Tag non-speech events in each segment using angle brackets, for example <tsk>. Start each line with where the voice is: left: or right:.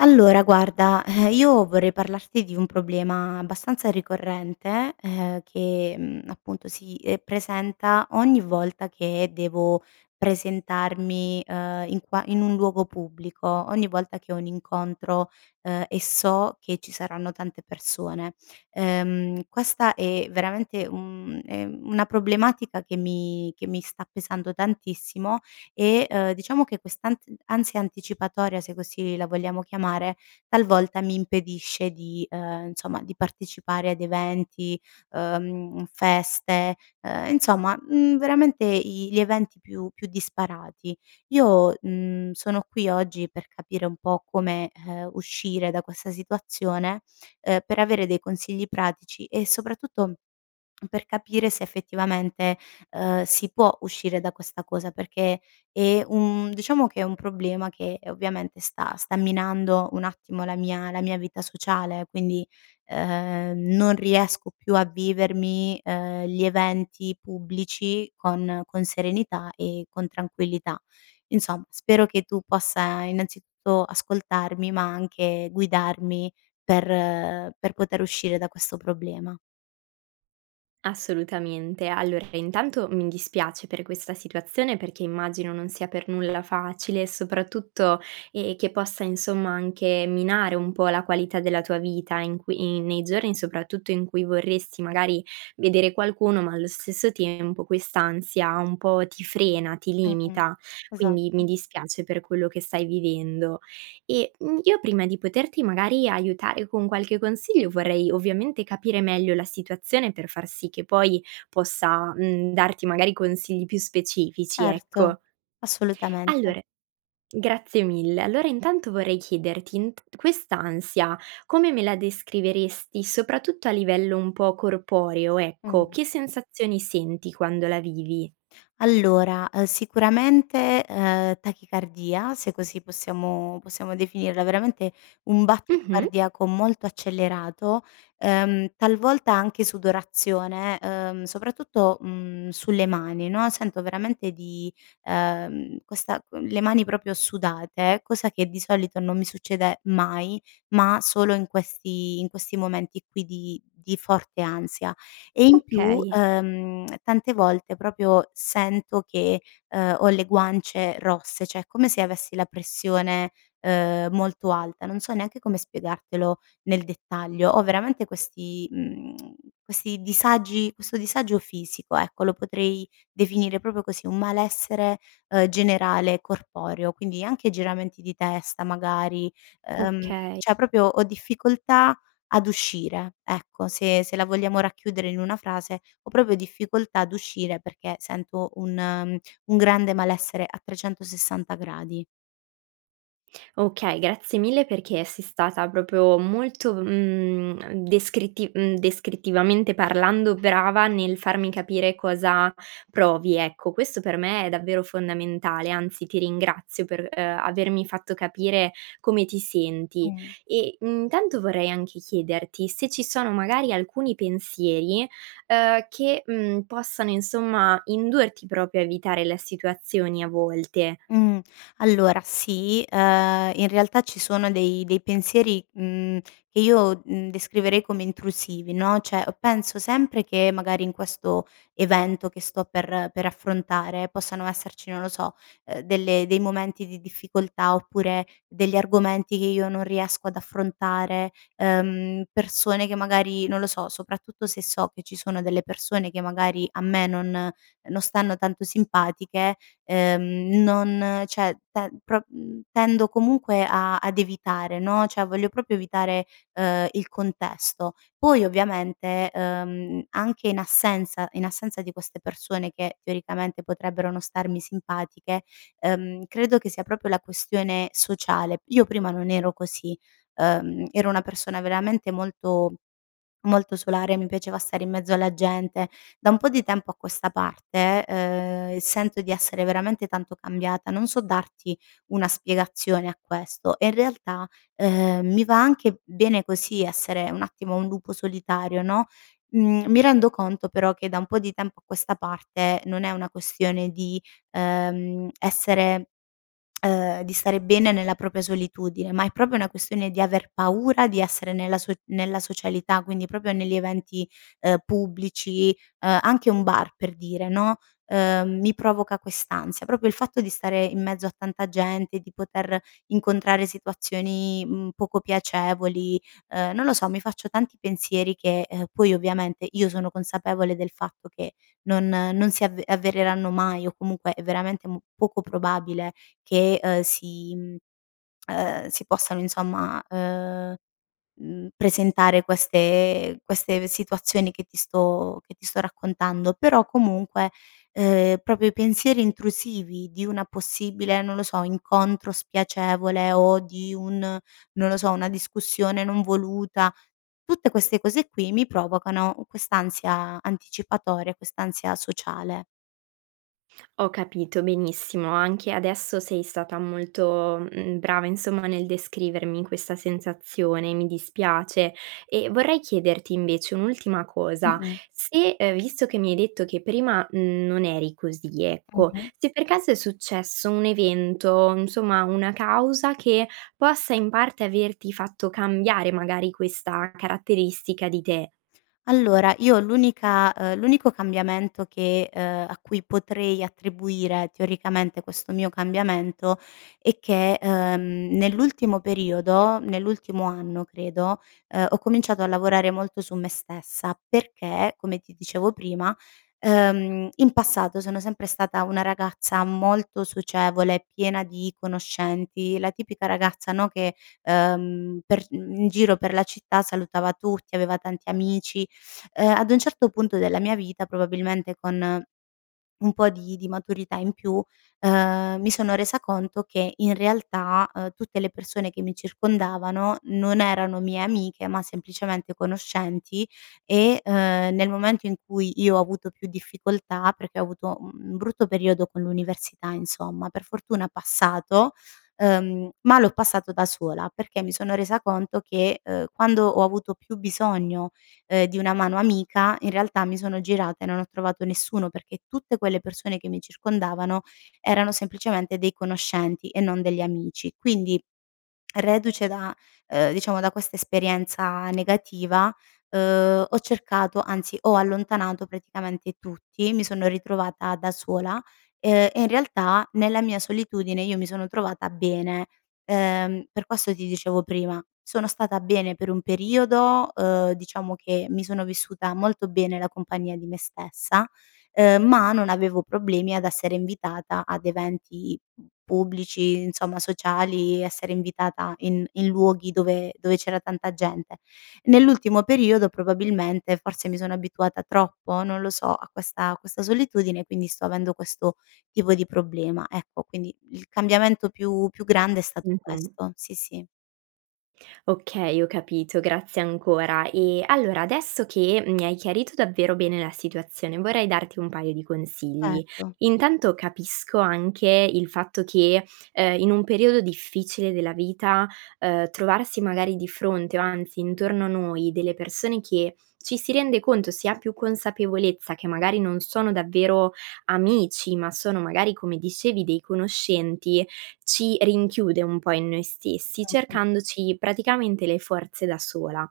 left: Allora, guarda, eh, io vorrei parlarti di un problema abbastanza ricorrente, ehm, che, mhmm, appunto si, ehm, presenta ogni volta che devo presentarmi, uhm, in qua in un luogo pubblico, ogni volta che ho un incontro, uhm, e so che ci saranno tante persone. Ehm, questa è veramente un, uhm, è una problematica che mi che mi sta pesando tantissimo, eh, uhm, diciamo che quest'ans ansia anticipatoria, se così la vogliamo chiamare, talvolta mi impedisce di, uhm, insomma di partecipare ad eventi, uhm, feste, uhm, insomma, mhmm, veramente i gli eventi più più disparati. Io, mhmm, sono qui oggi per capire un po' come, uhm, uscire da questa situazione, uhm, per avere dei consigli pratici e soprattutto, per capire se effettivamente, uhm, si può uscire da questa cosa, perché è un diciamo che è un problema che ovviamente sta sta minando un attimo la mia la mia vita sociale, quindi, uhm, non riesco più a vivermi, ehm, gli eventi pubblici con con serenità e con tranquillità. Insomma, spero che tu possa innanzitutto ascoltarmi, ma anche, guidarmi per per poter uscire da questo problema.
right: Assolutamente, allora intanto, mi dispiace per questa situazione perché immagino non sia per nulla facile e soprattutto, ehm, che possa insomma anche minare un po' la qualità della tua vita in quei nei giorni soprattutto, in cui vorresti magari vedere qualcuno ma allo stesso tempo quest'ansia un po' ti frena, ti
left: Mh-mh,
right: limita quindi, mi
left: esatto.
right: dispiace per quello che stai vivendo. Eh, mhmm, io prima di poterti magari aiutare con qualche consiglio, vorrei ovviamente, capire meglio la situazione per far sì che poi, possa, mhmm, darti magari consigli più specifici
left: Certo,
right: ecco.
left: assolutamente.
right: Allora, grazie mille! Allora intanto, vorrei chiederti, int quest'ansia, come me la descriveresti, soprattutto a livello un po' corporeo ecco,
left: Mh.
right: che sensazioni senti quando la vivi?
left: Allora, uhm, sicuramente, uhm, tachicardia se così possiamo possiamo definirla, veramente, un battito
right: Mh-mh.
left: cardiaco molto accelerato, uhm, talvolta anche sudorazione, uhm, soprattutto, mhmm, sulle mani no, sento veramente di, uhm, questa con le mani proprio sudate, cosa che di solito non mi succede mai, ma, solo in questi in questi momenti qui di di forte ansia e in più,
right: Okay.
left: uhm, <smacks lips> tante volte proprio sento che, uhm, ho le guance rosse, cioè, è come se avessi la pressione, uhm, molto alta. Non so neanche come spiegartelo nel dettaglio. Ho veramente questi, mhmm, <tsk> questi disagi questo disagio fisico ecco, lo potrei definire proprio così un malessere, uhm, generale corporeo quindi, anche giramenti di testa magari, ehm,
right: Okay.
left: cioè, proprio ho difficoltà ad uscire ecco, se se la vogliamo racchiudere in una frase ho proprio difficoltà ad uscire perché sento un un grande malessere a 360 gradi.
right: Okay, grazie mille perché, sei stata proprio molto, mhmm, descritti mhmm, descrittivamente parlando, brava nel farmi capire cosa provi ecco, questo per me è davvero fondamentale, anzi ti ringrazio per, uhm, avermi fatto capire come ti senti;
left: Mh.
right: eh, mhmm, tanto vorrei anche chiederti, se ci sono magari alcuni pensieri, uhm, che, uhm, possano insomma indurti proprio a evitare la situazioni a volte.
left: Mh, allora sì, uhm in realtà ci sono dei dei pensieri, mhmm, che io, mhmm, descriverei come intrusivi no, cioè, penso sempre che magari, in questo evento che sto per per affrontare, possano esserci non lo so, uhm, delle dei momenti di difficoltà, oppure degli argomenti che io non riesco ad affrontare, uhm, persone che magari, non lo so, soprattutto, se so che ci sono delle persone che magari, a me non non stanno tanto simpatiche, uhm, non cioè, te pro mhmm, tendo comunque a ad evitare no, cioè, voglio proprio evitare, uhm, il contesto. Poi ovviamente, ehm, anche in assenza in assenza di queste persone, che teoricamente, potrebbero non starmi simpatiche, ehm, credo che sia proprio la questione sociale. Io prima non ero così. Ehm, ero una persona veramente molto molto solare. Mi piaceva stare in mezzo alla gente. Da un po' di tempo a questa parte, ehm, sento di essere veramente tanto cambiata. Non so darti una spiegazione a questo. E in realtà, ehm, mi va anche bene così essere un attimo un lupo solitario no, mhmm, mi rendo conto però, che da un po' di tempo a questa parte, non è una questione di, ehm essere, <smacks lips> ehm, di stare bene nella propria solitudine, ma è proprio una questione di aver paura di essere nella so nella socialità quindi, proprio negli eventi, uhm, pubblici, uhm, anche un bar per dire no, uhm, mi provoca quest'ansia, proprio il fatto di stare in mezzo a tanta gente, di poter incontrare situazioni, mhmm, poco piacevoli, uhm, non lo so, mi faccio tanti pensieri che, uhm poi ovviamente, io sono consapevole del fatto che, non non si av avvereranno mai o comunque è veramente poco probabile che, uhm, si uhm, si possano insomma, uhm, mhmm, presentare queste queste ve situazioni che ti sto che ti sto raccontando, però comunque, uhm, proprio i pensieri intrusivi di una possibile non lo so, incontro spiacevole o di un non lo so, una discussione non voluta, tutte queste cose qui, mi provocano quest'ansia anticipatoria, quest'ansia sociale.
right: Ho capito, benissimo. Anche adesso sei stata molto, mhmm, brava insomma, nel descrivermi questa sensazione, mi dispiace. E, vorrei chiederti invece, un'ultima cosa
left: Mh-mh.
right: se, uhm, visto che mi hai detto che prima, mhmm, non eri così ecco,
left: Mh-mh.
right: se per caso è successo un evento insomma, una causa, che possa in parte averti fatto cambiare magari questa caratteristica di te.
left: Allora, io l'unica, uhm l'unico cambiamento che, uhm, a cui potrei attribuire teoricamente, questo mio cambiamento, è che, uhm, nell'ultimo periodo nell'ultimo anno credo, uhm, ho cominciato a lavorare molto su me stessa, perché come ti dicevo prima, uhm, in passato sono sempre stata una ragazza molto socievole, piena di conoscenti, la tipica ragazza no, che uhm, per mhmm, in giro per la città salutava tutti, aveva tanti amici, <sucks teeth> uhm, ad un certo punto della mia vita, probabilmente con un po' di di maturità in più, uhm, mi sono resa conto che in realtà, uhm, tutte le persone che mi circondavano non erano mie amiche, ma semplicemente conoscenti e, uhm, nel momento in cui io ho avuto più difficoltà, perché ho avuto, mhmm, un brutto periodo con l'università insomma, per fortuna passato, uhm, ma l'ho passato da sola perché mi sono resa conto che, uhm, quando ho avuto più bisogno, uhm, di una mano amica, in realtà mi sono girata e non ho trovato nessuno, perché tutte quelle persone che mi circondavano, erano semplicemente dei conoscenti e non degli amici quindi, reduce da, uhm, diciamo da questa esperienza negativa, uhm, ho cercato anzi ho allontanato praticamente tutti, mi sono ritrovata da sola, uhm, e in realtà nella mia solitudine io mi sono trovata bene, uhm, per questo ti dicevo prima, sono stata bene per un periodo, uhm, diciamo che mi sono vissuta molto bene la compagnia di me stessa; uhm, ma non avevo problemi ad essere invitata ad eventi pubblici, insomma, sociali, essere invitata in in luoghi dove dove c'era tanta gente. Nell'ultimo periodo, probabilmente forse mi sono abituata troppo, non lo so a questa questa solitudine quindi, sto avendo questo tipo di problema ecco, quindi, il cambiamento più più grande è stato
right: Mh-mh.
left: questo, sì sì.
right: Okay, ho capito, grazie ancora; e, allora adesso che mi hai chiarito davvero bene la situazione, vorrei darti un paio di consigli;
left: Certo.
right: intanto capisco anche il fatto che, uhm, in un periodo difficile della vita, uhm, trovarsi magari di fronte o anzi intorno a noi delle persone che, ci si rende conto, si ha più consapevolezza che magari non sono davvero amici, ma sono magari come dicevi, dei conoscenti, ci rinchiude un po' in noi stessi,
left: <unintelligible>
right: cercandoci praticamente, le forze da sola;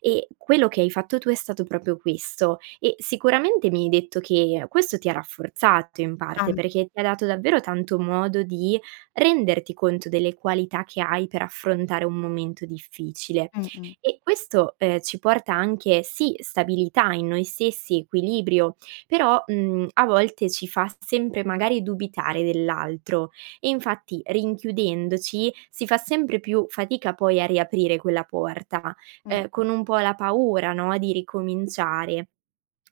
right: e, quello che hai fatto tu è stato proprio questo. E, sicuramente mi hai detto che, questo ti ha rafforzato in parte,
left: <unintelligible>
right: perché, ti ha dato davvero tanto modo di renderti conto delle qualità che hai per affrontare un momento difficile;
left: Mh-mh.
right: e questo, uhm, ci porta anche, sì stabilità in noi stessi, equilibrio, però, mhmm, a volte ci fa sempre, magari, dubitare dell'altro. E infatti, rinchiudendoci, si fa sempre più fatica poi, a riaprire quella porta, uhm,
left: Mh-mh.
right: con un po' la paura no, di ricominciare.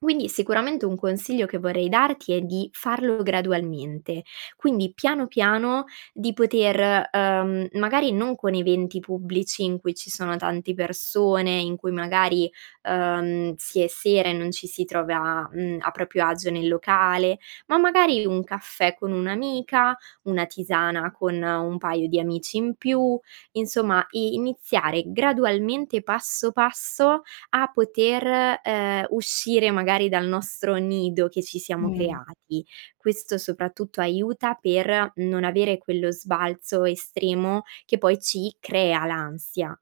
right: Quindi, sicuramente un consiglio che vorrei darti è di farlo gradualmente, quindi, piano, piano di poter, uhm, magari non con eventi pubblici in cui ci sono tante persone, in cui magari, uhm, si è sera e non ci si trova, mhmm, a proprio agio nel locale; ma magari, un caffè con un'amica, una tisana con un paio di amici in più; insomma, i iniziare gradualmente passo, passo a poter, uhm, uscire magari dal nostro nido, che ci siamo
left: Mh.
right: creati. Questo soprattutto, aiuta per non avere quello sbalzo estremo, che poi ci crea l'ansia.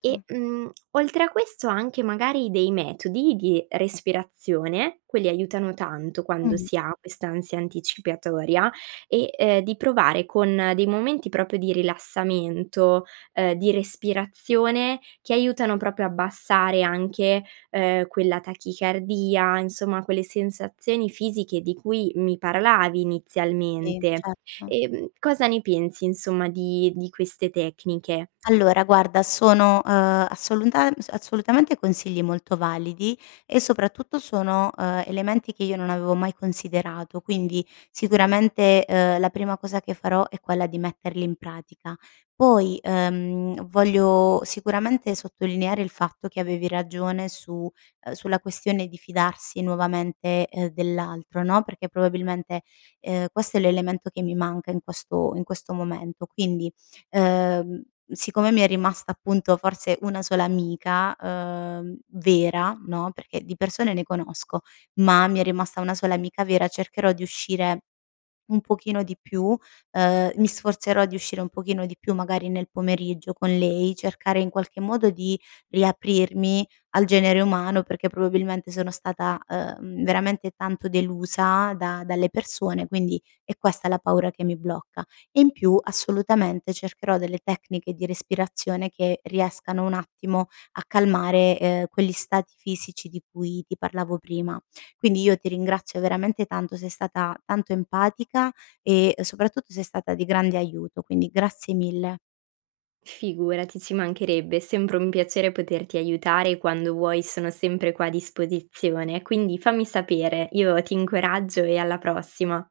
right: Eh, mhmm, oltre a questo, anche magari dei metodi, di respirazione, quelli aiutano tanto quando
left: Mh.
right: si ha questa ansia anticipatoria, e, uhm, di provare con dei momenti proprio di rilassamento, uhm, di respirazione, che aiutano proprio a abbassare anche, uhm, quella tachicardia, insomma, quelle sensazioni fisiche di cui mi parlavi
left: Sì,
right: inizialmente.
left: certo.
right: Uhm, cosa ne pensi insomma, di di queste tecniche?
left: Allora, guarda sono, uhm, assolunta assolutamente consigli molto validi e soprattutto sono, uhm, elementi che io non avevo mai considerato quindi, sicuramente, uhm, la prima cosa che farò è quella di metterli in pratica. Poi, uhm, voglio sicuramente sottolineare il fatto che avevi ragione su, uhm, sulla questione di fidarsi nuovamente, uhm, dell'altro no, perché probabilmente, uhm, questo è l'elemento che mi manca in questo in questo momento, quindi, uhm, siccome mi è rimasta appunto, forse una sola amica, uhm, vera no, perché di persone ne conosco, ma mi è rimasta una sola amica vera; cercherò di uscire un pochino di più, uhm, mi sforzerò di uscire un pochino di più, magari nel pomeriggio con lei, cercare in qualche modo di riaprirmi al genere umano, perché probabilmente, sono stata, uhm, veramente tanto delusa da dalle persone quindi, è questa la paura che mi blocca e in più assolutamente cercherò delle tecniche di respirazione che riescano un attimo a calmare, uhm, quegli stati fisici di cui ti parlavo prima. Quindi, io ti ringrazio veramente tanto. Sei stata tanto empatica e soprattutto sei stata di grande aiuto. Quindi, grazie mille.
right: Figurati, ci mancherebbe è sempre un piacere poterti aiutare e quando vuoi sono sempre qua a disposizione quindi, fammi sapere. Io ti incoraggio e alla prossima.